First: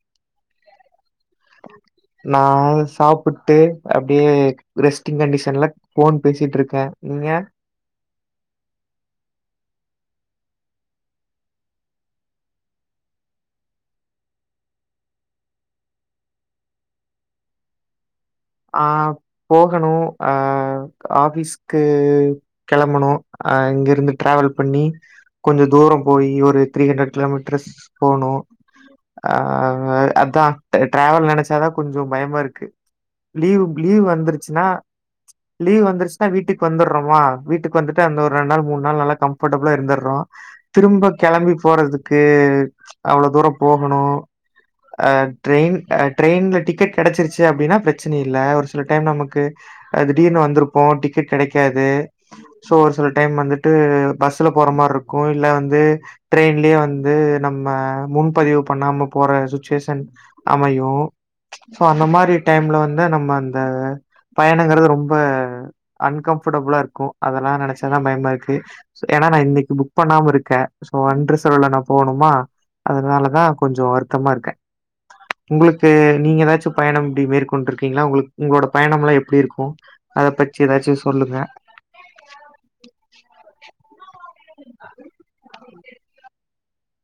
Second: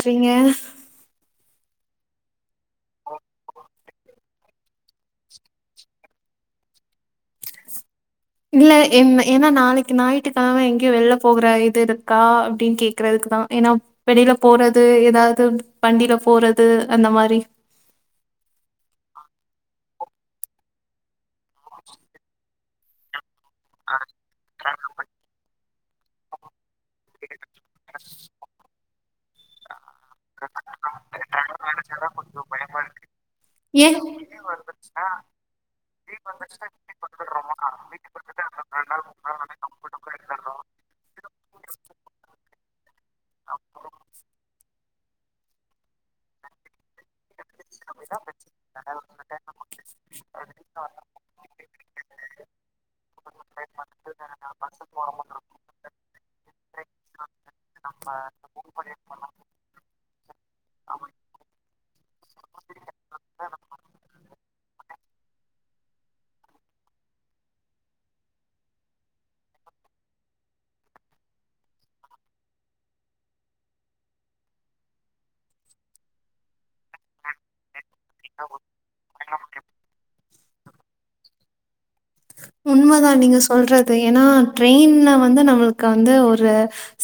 ட்றீங்க நா சாப்புட்டு அப்படியே ரெஸ்ட்டிங் கண்டீஷன்ல ஃபோன் பேசிட்டுருக்க நீங்க இல்ல என் ஏன்னா நாளைக்கு ஞாயித்துக்கெழம எங்கேயு வெள்ல போகற இருக்கா அப்டின்னு கேக்குறதுக்கு தா ஏன்னா வெளியில போறது ஏதாவது வண்டியில போறது அந்த மாரி ஆ போகணு ஆ ஆஃபிஸ்க்கு கெளம்பணு ஆ இங்கேருந்து ட்ராவல் பண்ணி கொஞ்ச தூரம் போய் ஒரு த்ரீ ஹண்ட்ரட் கிலோமீட்டர்ஸ் போனு ஆ‌ அங்க அதா டிராவல் நெனைச்சாதா கொஞ்ச பயமா இருக்கு லீவ் ஏன் லீவ் வந்துருச்சுன்னா லீவ் வந்துருச்சுன்னா வீட்டுக்கு வந்துறோமா வீட்டுக்கு வந்துட்டு அந்த ஒரு ரெண்டு நாள் மூணு நாள் வந்து நல்லா கம்பர்ட்டபுளா இருந்துர்றோம் திரும்ப கெளம்பி போறதுக்கு அவ்வோள தூரம் போகணு ஆ ட்ரெயின் ட்ரெயின்ல டிக்கெட் கெடைச்சிருச்சு அப்டின்னா பிரச்சனை ச்சனை இல்ல ஒரு சில டைம் நமக்கு ஆ திடீர்னு வந்துருப்போ டிக்கெட் கெடைக்காது சோ ஒரு சில டைம் வந்துட்டு பஸ்ல போற மாரி இருக்கும் இல்ல வந்து ட்ரெயின்லேயே வந்து நம்ம முன்பதிவு பண்ணாம போற சுச்சுவேஷன் அமையு சோ அந்த மாதிரி டைம்ல வந்து இன்னு நம்ம அந்த பயணங்கறது ரொம்ப அன்கம்ஃபடபுளா இருக்கு அதெல்லா நெனச்ச தா பயமா இருக்கு ஏன்னா நா இன்னைக்கு புக் பண்ணாம இருக்க சோ அன்ரிசர்வ்ல நா போணுமா. அதனாலதா கொஞ்சோ வருத்தமா இருக்கே உங்களுக்கு நீங்க எதாச்சு பயணம் இப்டி மேற் கொண்டுருக்கீங்களா உங்களுக்கு உங்களோட பயணம்ல்லா எப்டி இருக்கு அத பற்றி எதாச்சு சொல்லுங்க உண்மதா நீங்க சொல்றது ஏன்னா ட்ரெயின்ல வந்து நம்மளுக்கு வந்து ஒரு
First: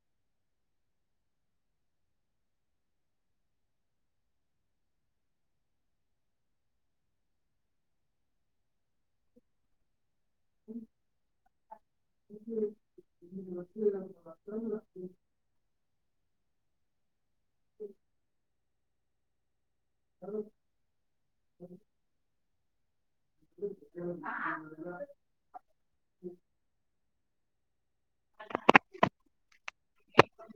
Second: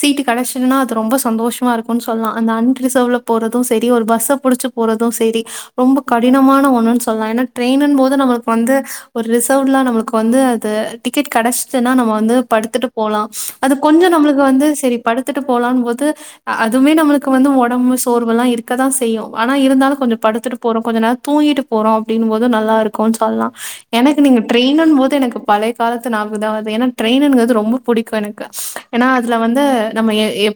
சீட்டு கெடச்சதுன்னா அது ரொம்ப சந்தோஷமா இருக்குனு சொல்லா அந்த அன்ரிசர்வ்ல போறது சரி. ஒரு பஸ்ஸ புடிச்சு போறது சரி ரொம்ப கடினமான ஒண்ணுன்னு சொல்லா ஏன்னா ட்ரெயின்னு போது நம்மளுக்கு வந்து ஒரு ரிசர்வ்லா நம்மளுக்கு வந்து அது டிக்கெட் கெடைச்சிதுன்னா நம்ம வந்து படுத்துட்டு போலா அது கொஞ்சோ நம்மளுக்கு வந்து சரி படு த்துட்டு போலா போது அதுவுமே நம்மளுக்கு வந்து ஒடம்பு சோர்வெல்லா இருக்கதா செய்யு ஆனா இருந்தாலு கொஞ்ச படுத்துட்டு போறோ கொஞ்ச நேரோ தூங்கிட்டு போறோ அப்டின்னு போது நல்லாருக் சொல்லா எனக்கு நீங்க ட்ரெயின்னு போது எனக்கு பழைய காலத்து ஞாபகதா வருது ஏன்னா ட்ரெயின்ங்கறது ரொம்ப புடிக்கு எனக்கு ஏன்னா அதுல வந்து நம்ம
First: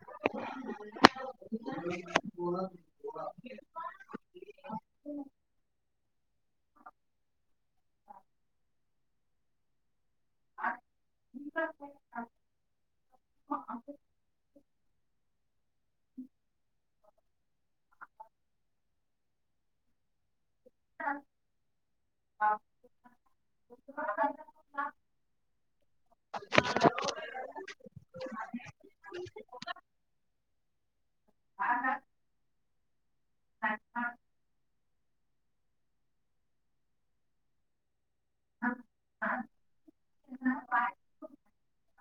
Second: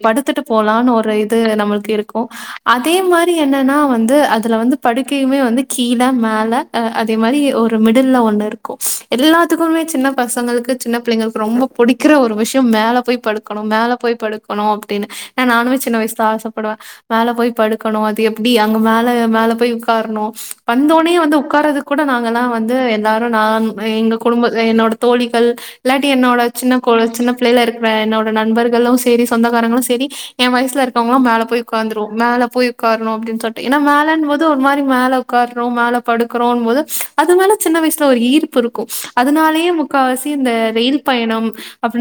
படுத்துட்டு போலான்னு ஒரு இது நம்மளுக்கு இருக்கும் அதே மாரி என்னன்னா வந்து அதுல வந்து படுக்கையுமே வந்து கீழ மேல அ அதே மாரி ஒரு மிடில்ல ஒண்ணு இருக்கு எல்லாத்துக்குமே சின்ன பசங்களுக்கு சின்ன புள்ளைங்களுக்கு ரொம்ப புடிக்கிற ஒரு விஷயோ மேல போய் படுக்கணும் மேல போய் படுக்கணும் அப்டின்னு ஏனா நானுமே சின்ன வயசுல ஆசப்படுவ மேல போய் படுக்கணு அது எப்டி அங்க மேல மேல போய் உக்காரணு வந்தோனே வந்து உக்காறதுக் கூட நாங்கல்லா வந்து எல்லாரு நான் எங்க குடும்ப என்னோட தோழிகள் இல்லாட்டி என்னோட சின்ன கொழ சின்ன பிள்ளைல இருக்கற என்னோட நண்பர்களு சேரி சொந்தக்காரங்களு சேரி எ வயசுல இருக் ங்களா மேல போய் உக்காந்துருவோ மேல போய் உக்காரணு அப்டின்னு சொல்ட்டு ஏன்னா மேலன் போது ஒரு மா மேல உக்கார்றோ மேல படுக்றோன் போது அது மேல சின்ன வயசுல ஒரு ஈர் க்கும் அதனாலேயே முக்காவாசி இந்த ரயில் பயணம்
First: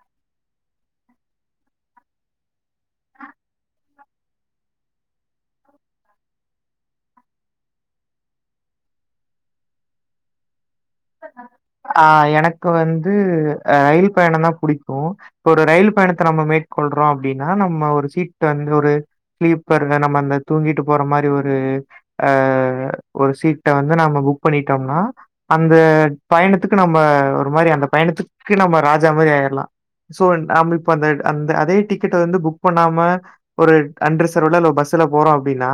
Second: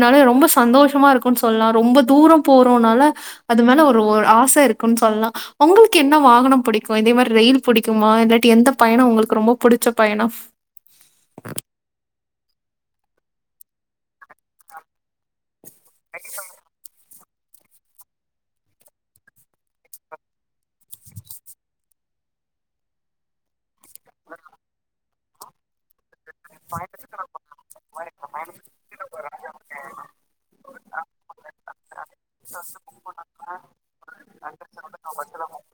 னால ரொம்ப சந்தோஷமா இருக்குனு சொல்லா ரொம்ப தூரோ போறோம்னால அது மேல ஒ ஒரு ஆச இருக்குன்னு சொல்லா உங்களுக்கு என்ன வாகனம் புடிக்கும் இதே மாரி ரயில் புடிக்குமா இல்லாட்டி எந்த பயணம் உங்களுக்கு ரொம்ப புடிச்ச பயணம் ஆ எனக்கு வந்து ரயில் பயணம் தா புடிக்கு இப்ப ஒரு ரயில் பயணத்த நம்ம மேற்கொள்றோ அப்டின்னா நம்ம ஒரு சீட்டு வந்து ஒரு ஸ்லீப்பர்ல நம்ம அந்த தூங்கிட்டு போற மாரி ஒரு அஹ் ஒரு சீட் ட வந்து நாம புக் பண்ணிட்டோம்னா அந்த பயணத்துக்கு நம்ம ஒரு மாரி அந்த பயணத்துக்கு நம்ம ராஜா மாரி ஆயர்லா சோ நாம்ப இப்ப அந்த அந்த அதே டிக்கெட்ட வந்து புக் பண்ணாம ஒரு அன்ரிசர்வ்ல இல்ல பஸ்ல போறோ அப்டின்னா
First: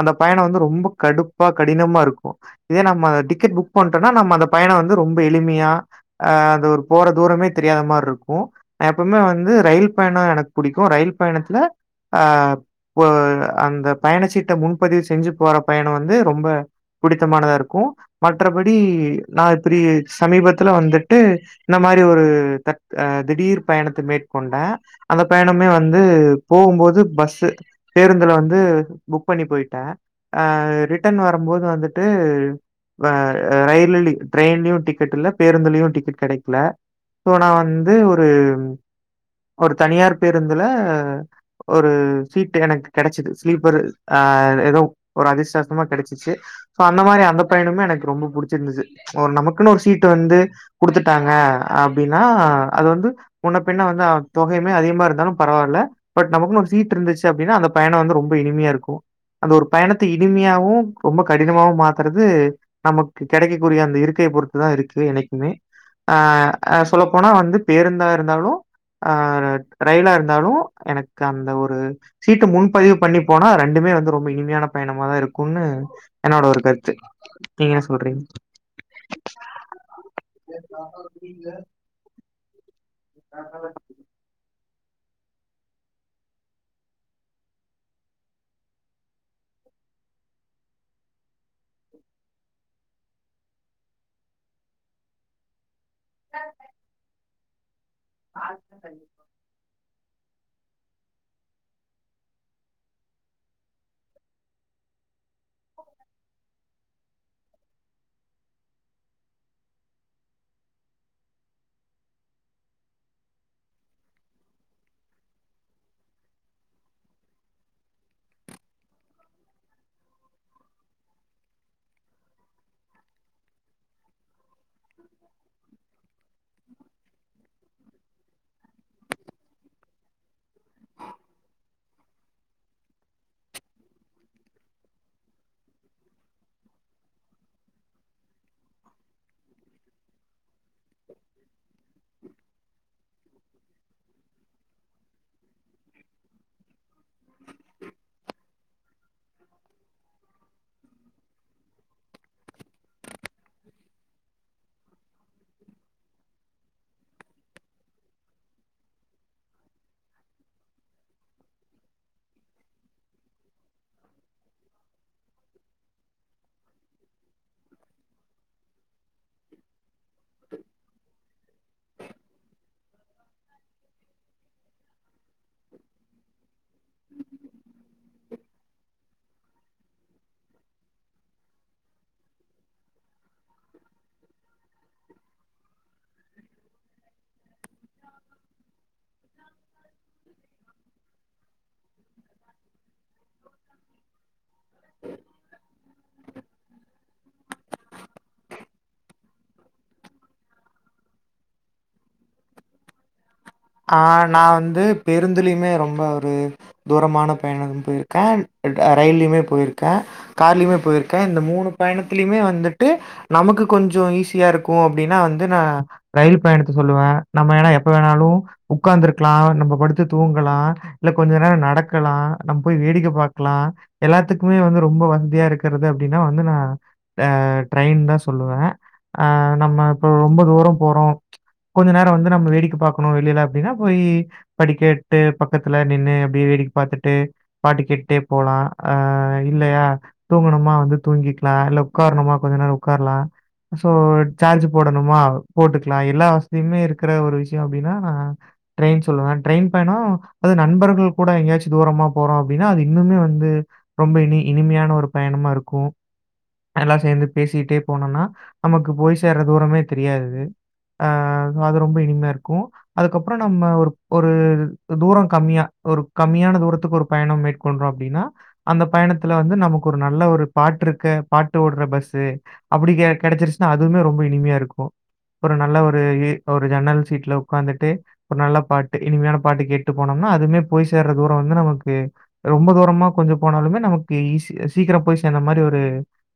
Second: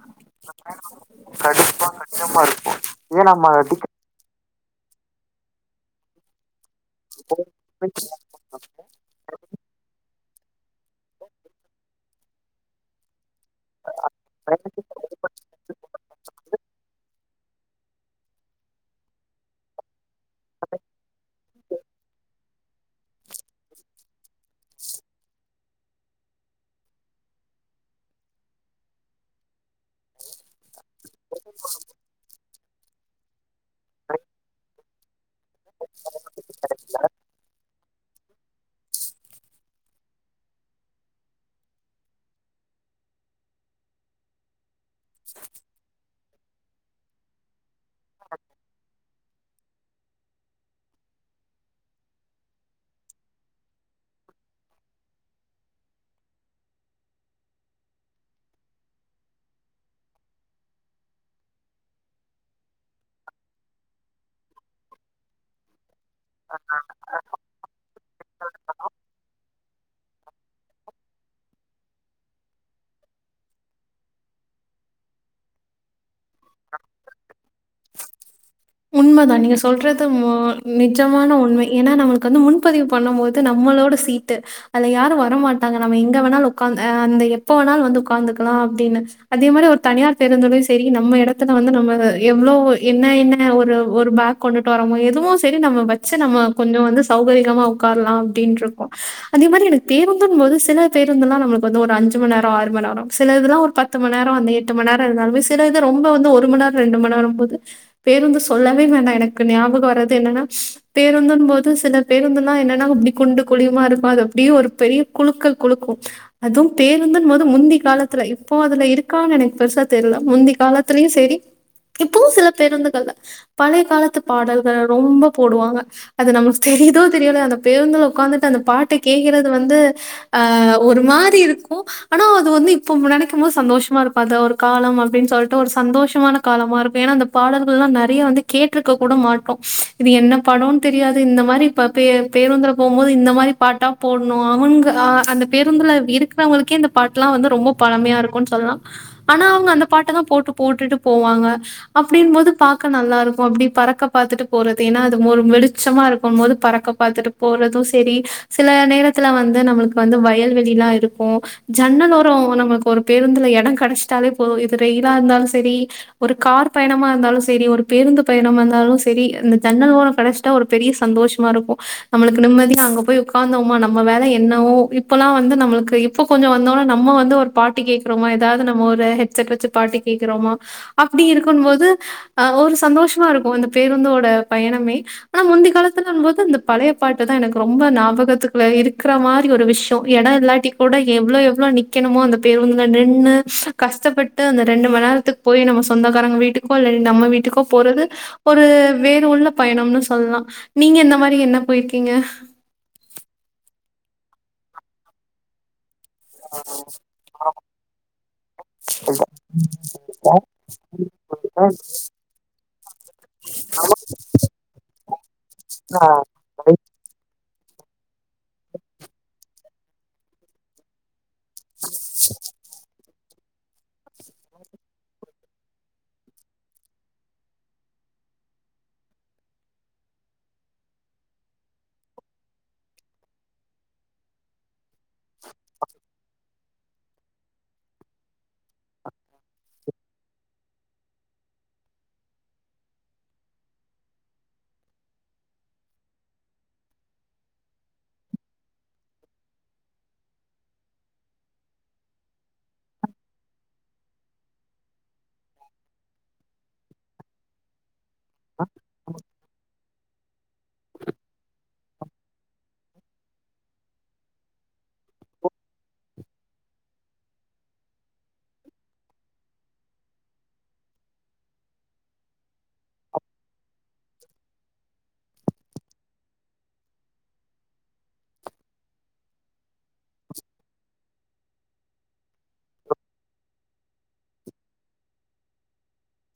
அந்த பயணோ வந்து ரொம்ப கடுப்பா கடினமா இருக்கு இதே நம்ம டிக்கெட் புக் பண் டனா நம்ம அந்த பயணம் வந்து ரொம்ப எளிமியா அஹ் அது ஒரு போற தூரமே தெரியாத மார்ருக்கு. எப்பவுமே வந்து ரயில் பயணம் எனக்கு புடிக்கும் ரயில் பயணத்துல அ அந்த பயணச்சீட்ட முன்பதிவு செஞ்சு போற பயணம் வந்து ரொம்ப புடித்தமானதா இருக்கு மற்றபடி நா இப்டி சமீபத்துல வந்துட்டு இந்த மாரி ஒரு த அ திடீர் பயணத்த மேற்கொண்ட அந்த பயணமே வந்து போம்போது பஸ்ஸு பேருந்துல வந்து புக் பண்ணி போய்ட்ட ரிட்டர்ன் வரும்போது வந்துட்டு வ ரயிலிலி ட்ரெயின்லியு டிக்கெட் இல்ல பேருந்துலியு டிக்கெட் கெடைக்ல சோ நா வந்து ஒரு ஒரு தனியார் பேருந்துல ஒரு சீட் எனக்கு கெடச்சிது ஸ்லீப்பரு ஆ எதோ ஒரு அதிர்ஷ்ட வசமா கெடச்சிச்சு சோ அந்த மாரி அந்த பயனுமே எனக்கு ரொம்ப புடுச்சிருந்துச்சு ஒரு நமக்குன்னு ஒரு சீட்டு வந்து குடுத்துட்டாங்க அப்டின்னா அது வந்து முன்ன பின்ன வந்து அ தொகையுமே அதிகமா இருந்தாலு பரவால்ல பட் நமக்குன்னு ஒரு சீட் இருந்துச்சு அப்டின்னா அந்த பயணோ வந்து ரொம்ப இனிமையா இருக்கு அந்த ஒரு பயணத்த இனிமையாவு ரொம்ப கடினமாவு மாத்தறது நமக் கு கெடைக்கக்கூடிய அந்த இருக்கைய பொறுத்து தா இருக்கு என்னைக்குமே ஆ ஆ சொல்லப் போனா வந்து பேருந்தா இருந்தாலு ஆ ரயிலா இருந்தாலு எனக்கு அந்த ஒரு சீட்டு முன்பதிவு பண்ணி போனா ரெண்டுமே வந்து ரொம்ப இனிமையான பயணமாதா இருக்குன்னு என்னோட ஒரு கருத்து நீங்க என்ன சொல்றீங் உண்மைதா நீங்க சொல்றது மு நிஜமான உண்மை ஏன்னா நம்ளுக்கு வந்து முன்பதிவு பண்ணும் போது சொல்றீங்க? நம்மளோட சீ ட்டு அதுல யாரு வரமாட்டாங்க நம்ம எங்க வேணாலு ஒக்காந்து அந்த எப்ப வேணாலு வந்து உக்காந்துக்லா அப்டின்னு அதே மாரி ஒரு தனியார் பேருந்துலயு சரி நம்ம எடத்துல வந்து நம்ம எவ்ளோ என்ன என்ன ஒரு ஒரு பேக் கொண்டுட்டு வரமோ எதுவோ சரி நம்ம வச்சு நம்ம கொஞ்சோ வந்து சௌகரிகமா உக்கார்லா அப்டின் ருக்கு அதே மாரி எனக்கு பேருந்துங் போது சில பேருந்துலா நம்ளுக்கு வந்து ஒரு அஞ்சு மண் நேரோ ஆறு மண் நேரோ சிலதுலா ஒரு பத் து மண்நேரோ அந்த எட்டு மண் நேரோ இருந்தாலுமே சில இது ரொம்ப வந்து ஒரு மண் நேரோ ரெண்டு மண் நேரோ போது பேருந்து சொல்லவே வேண்டா எனக்கு ஞாபகோ வரது என்னன்னா பேருந்துன் போது சில பேருந்துல்லா என்னன்னா அப்டி குண்டு குழியுமா இருக்கு அது அப்டியே ஒரு பெரிய குலுக்கல் குலுக்கு அது பேருந்துன் போது முந்தி காலத்துல இப்போ அதுல இருக்கான் எனக்கு பெருசா தெர்ல முந்தி காலத்லயு சேரி இப்பவு சில பேருந்துகள்ல பழைய காலத்து பாடல்கள ரொம்ப போடுவாங்க அது நம்ளுக்கு தெரியுதோ தெரியலயோ அந்த பேருந்துல உக்காந்துட்டு அந்த பாட்ட கேக்றது வந்து ஆ ஒரு மாரி இருக்கு ஆனா அது வந்து இப்ப நெனைக்கு போது சந்தோஷமா இருக்கு அது ஒரு காலோ அப்டின் சொல்ட்டு ஒரு சந்தோஷமான காலமாருக்கு ஏன்னா அந்த பாடல் லா நெறைய வந்து கேட்ருக்க கூட மாட்டோ இது என்ன படோ தெரியாது இந்த மாரி ப்ப பே பேருந்துல போபோது இந்த மாரி பாட்டா போட்ணு அவன்ங்க அ அந்த பேருந்துல இருக் றவங்ளுக்கே இந்த பாட்லா வந்து ரொம்ப பழமையா இருக்குன் சொல்லா ஆனா அவுங்க அந்த பாட்ட தா போட்டு போட்டுட்டு போவாங்க அப்டின் போது பாக்க நல்லாருக்கு அப்டி பறக்க பாத்துட்டு போறது ஏன்னா அது ஒரு வெளிச்சமா இருக்கும் போது பறக்க பாத்துட்டு போறது சரி சில நேரத்ல வந்து நம்ளுக்கு வந்து வயல்வெளி லா இருக்கு ஜன்னலோரோ நமக்கு ஒரு பேருந்துல எடோ கெடச்ட்டாலே போது இது ரெயிலா இருந்தாலு சரி ஒரு கார் பயணமா இருந்தாலு சரி ஒரு பேருந்து பயணம் வந்தாலு சரி இந்த ஜன்னல் ஓரோ கெடைச்ட்டா ஒரு பெரிய சந்தோஷ்மா இருக்கு நம்மளுக்கு நிம்மதியா அங்க போய் உக்காந்தோமா நம்ம வேல என்னவோ இப்பல்லா வந்து நம்மள்க்கு இப்போ கொஞ்சோ வந்தோனா நம்ம வந்து ஒரு பாட்டு கேக் ரோமா ஏதாது நம்ம ஒரு ஹெட் செட் வச்சு பாட்டு கேக்றோமோ அப்டி இருக்கும் போது அ ஒரு சந்தோஷமா இருக்கு அந்த பேருந்தோட பயணமே ஆனா முந்தி காலத்லங்போது இந்த பழைய பாட்டு தா எனக்கு ரொம்ப ஞாபகத்துக்குள்ள இருக்ற மாரி ஒரு விஷ்யோ ஏன்னா இதல்லா ட்டி கூட எவ்ளோ எவ்ளோ நிக்கணுமோ அந்த பேருந்துல நின்னு கஷ்டப்பட்டு அந்த ரெண்டு மண் நேரத்துக் போய் நம்ம சொந்தக்காரங்க வீட்டுக்கோ இல்ல நம்ம வீட்டுக்கோ போறது ஒரு வேறு உள்ள பயணம்னு சொல்லா நீங்க இந்த மாரி என்ன போய்ருக்கீங்க ஆ நா வந்து பேருந்துலிமே ரொம்ப ஒரு தூரமான பயண பொய்ருக்க அ ரயிலியுமே பொய்ருக்க கார்லியுமே பொய்ருக்க இந்த மூணு பயணத்லியுமே வந்துட்டு நமக்கு கொஞ்ஜோ ஈஸியா இருக்கு அப்டின்னா வந்து நா ரயில் பயணத்த சொல்லுவ நம்ம ஏனா எப்ப வேணாலு உக்காந் இருக்லா நம்ப பாட்டு படுத்து தூங்கலா இல்ல கொஞ்ச நேர நடக்கலா நம்ப போய் வேடிக்க பாக்கலா எல்லாத்துக்குமே வந்து ரொம்ப வசதியா இருக்குறது அப்டின்னா வந்து நா ஆ ட்ரெயின் தா சொல்லுவ ஆ நம்ப இப்ப ரொம்ப தூர போறோ கொஞ்ச நேர வந்து நம்ம வேடிக்க பாக்கணு வெளில அப்படீனா போய் படிக்கட்டு பக்கத்துல நின்னு அப்டியே வேடிக்க பாத்துட்டு பாட்டு கேட்டே போலா அ இல்லயா தூங்கணுமா வந்து தூங்கிக்கலா இல்ல உட்காரணுமா கொஞ்ச நேர உட்காருலா சோ சார்ஜ் போடணுமா போட்டுக்கலா எல்லா வசதியுமே இருக்குற ஒரு விஷய அப்டின்னா நா ட்ரய்ன் சொல்லுவ ட்ரய்ன் பயணோ அது நண்பர்கள் கூட எங்கேயாச்சு தூரமா போறோ அப்டின்னா அது இன்னுமே வந்து ரொம்ப இனி இனிமையான ஒரு பயணமா இருக்கும் எல்லா சேந்து பேசிட்டு போனோம்னா நமக்கு போய் சேர்ற தூரமே தெரியாது ஆ அது ரொம்ப இனிமையா இருக்கும் அதுக்கப்பற நம்ம ஒரு ஒரு தூர கம்மியா ஒரு கம்மியான தூரத்துக்கு ஒரு பயணம் மே கொண்றோ அப்டின்னா அந்த பயணத்துல வந்து நமக்கு ஒரு நல்ல ஒரு பாட்டிருக்கு பாட்டு ஓட்ற பஸ்சு அப்டி கிடைச்சிருச்சுன்னா அதுவுமே ரொம்ப இனிமையா இருக்கும் ஒரு நல்ல ஒரு ஒரு ஜன்னல் சீட்ல உட்காந்துட்டு ஒரு நல்ல பாட்டு இனிமையான பாட்டு கேட்டு போனோம்னா அதுமே போய் சேர்ற தூர வந்து நமக்கு ரொம்ப தூரமா கொஞ்ச போனாலுமே நமக்கு ஈசி சீக்கிர போய் சேந்த மாரி ஒரு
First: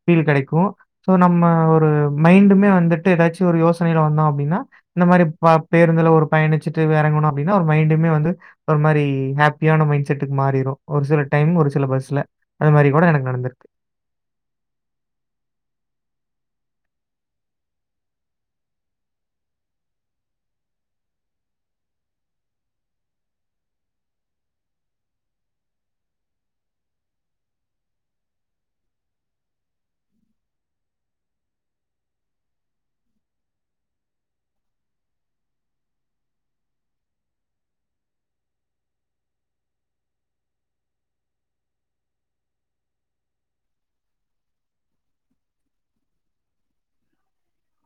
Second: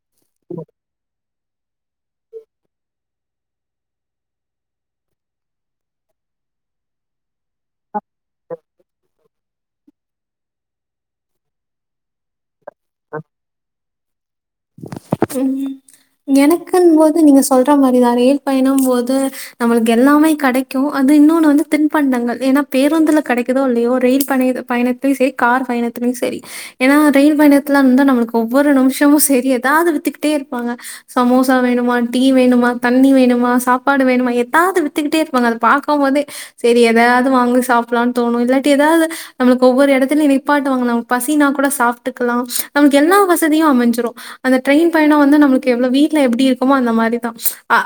ஃபீல் கெடைக்கு சோ நம்ம ஒரு மைண்டுமே வந்துட்டு ஏதாச்சும் ஒரு யோசனைல வந்தோ அப்டின்னா இந்த மாறி ப பேருந்துல ஒரு பயணிச்சிட்டு எறங்கணு அப்டின்னா ஒரு மைண்டுமே வந்து ஒரு மாரி ஹாப்பியான மைண்ட செட்டுக்கு மாறிரும் ஒரு சில டைம் ஒரு சில பஸ்ல அது மாறி கூட எனக்கு நடந்துருக்கு உம் எனக்குன்னும் போது நீங்க சொல்ற மாரிதா ரயில் பயண போது நம்மளுக்கு எல்லாமே கிடைக்கும் அது இன்னொன்னு வந்து தின்பண்டங்கள் ஏன்னா பேருந்துல கெடைக்குதோ இல்லையோ ரயில் பண்ண பயணத்திலையு சரி கார் பயணத்திலு சரி ஏன்னா ரயில் பயணத்துலருந்த நம்மளுக்கு ஒவ்வொரு நிமிஷமும் சரி ஏதாவது வித்துக்கிட்டே இருப்பாங்க சமோசா வேணுமா டீ வேணுமா தண்ணி வேணுமா சாப்பாடு வேணுமா ஏதாவது வித்துக்கிட்டே இருப்பாங்க அத பாக்கும் போதே செரி எதயாவது வாங்கி சாப்பிடலாம்னு தோணும் இல்லாட்டி எதாவது நம்பளுக்கு ஒவ்வொரு எடத்துலயு நிப்பாட்டுவாங்க நம பசினா கூட சாப்புட்டுக்கலா நமக்கு எல்லா வசதியு அமைஞ்சிரும் அந்த ட்ரெயின் பயண வந்து நம்மளுக்கு எவ்வளோ வீட்டுல எப்படி இருக்குமோ அந்த மாதிரி தா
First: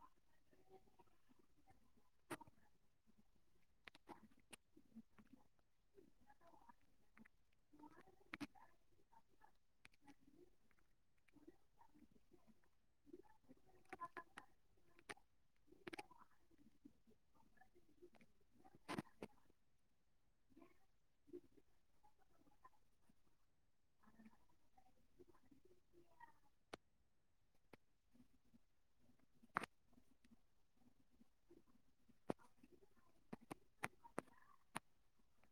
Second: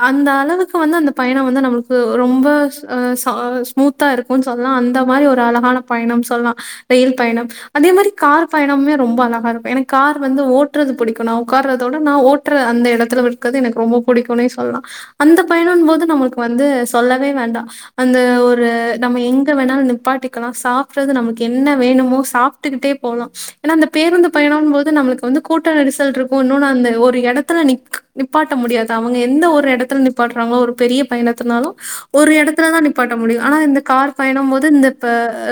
அந்த அளவுக்கு வந்து அந்த பயணம் வந்து நம்மளுக்கு ரொம்ப ச ச ஸ்மூத்தா இருக்கும்ன்னு சொல்லலா அந்த மாரி ஒரு அழகான பயண சொல்லா ரயில் பயணம் அதே மாரி கார் பயணமுமே ரொம்ப அழகா இருக்கும் எனக்கு கார் வந்து ஓட்றது பிடிக்கு ம் நா உட்கார்றதோட நா ஓட்ற அந்த இடத்துல இருக்கறது எனக்கு ரொம்ப பிடிக்கும்னே சொல்லா அந்த பயணம்ன்ன போது நம்மளுக்கு வந்து சொல்லவே வேண்டா அந்த ஒரு நம்ம எங்க வேணாலும் நிப்பாட்டிக்கலா சாப்பட்றது நமக்கு என்ன வேணுமோ சாப்ப க்கிட்டே போலா ஏன்னா அந்த பேருந்து பயணம் போது நம்மளுக்கு வந்து கூட்ட நெரி சல் இருக்கும் இன்னொன்னு அந்த ஒரு இடத்துல நிக் நிப்பாட்ட முடியாது அவங்க எந்த ஒரு இடத்துல நி பாட்டுறாங்களோ ஒரு பெரிய பயணத்தனாலு ஒரு இடத்துல தா நிப்பாட்ட முடியு ஆனா இந்த கார் பயணம் போது இந்த இப்ப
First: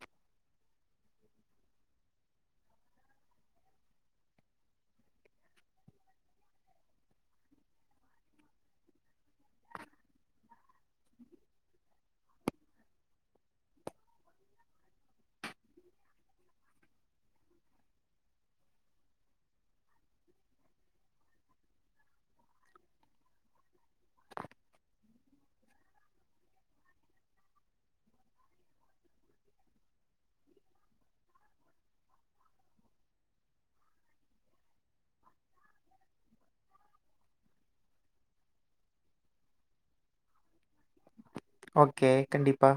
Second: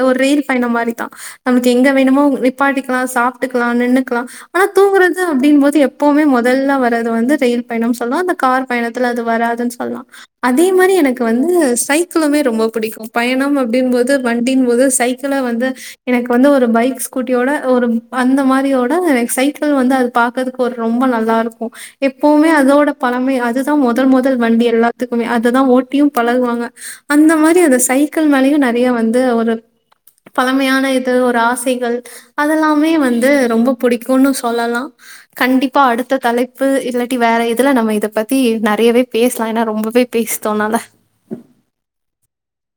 ஒரு ரயில் பயணம் மாரிதா நம்மளுக்கு எங்க வேணுமோ நிப்பாட்டிக்கலா சாப்ட்டுக்கலா நின்னுக்கலா ஆனா தூங்கறது அப்டினும்போது எப்பவுமே முதல்ல வரது வந்து ரயில் பயணம்னு சொல்லலா அந்த கார் பயணத்துல அது வராதுன்னு சொல்லலா அதே மாரி எனக்கு வந்து சைக்கிளுமே ரொம்ப பிடிக்கு பயணம் அப்டின் போது வண்டின் போது சைக்கி சைக்கிள வந்து எனக்கு வந்து ஒரு பைக் ஸ்கூட்டியோட ஒரு அந்த மாரியோட சைக்கிள் வந்து பாக்றதுக்கு ஒரு ரொம்ப நல்லா இருக்கு எப்பவுமே அதோட பழமை அதுதா முதல் முதல் வண்டி எல்லாத்துக்குமே அததுதா ஓட்டியும் பழகுவாங்க அந்த மாரி அந்த சைக்கிள் மேலயும் நெறைய வந்து ஒரு பழமையான இது ஒரு ஆசைகள் அதெல்லாமே வந்து ரொம்ப புடிக்கும்னு சொல்லலா கண்டிப்பா அடுத்த தலைப்பு இல்லாட்டி வேற இதுல நம்ம இத பத்தி நெறையவே பேசலா ஏன்னா ரொம்பவே பீஸ்தோனாத ஓகே கண்டிப்பா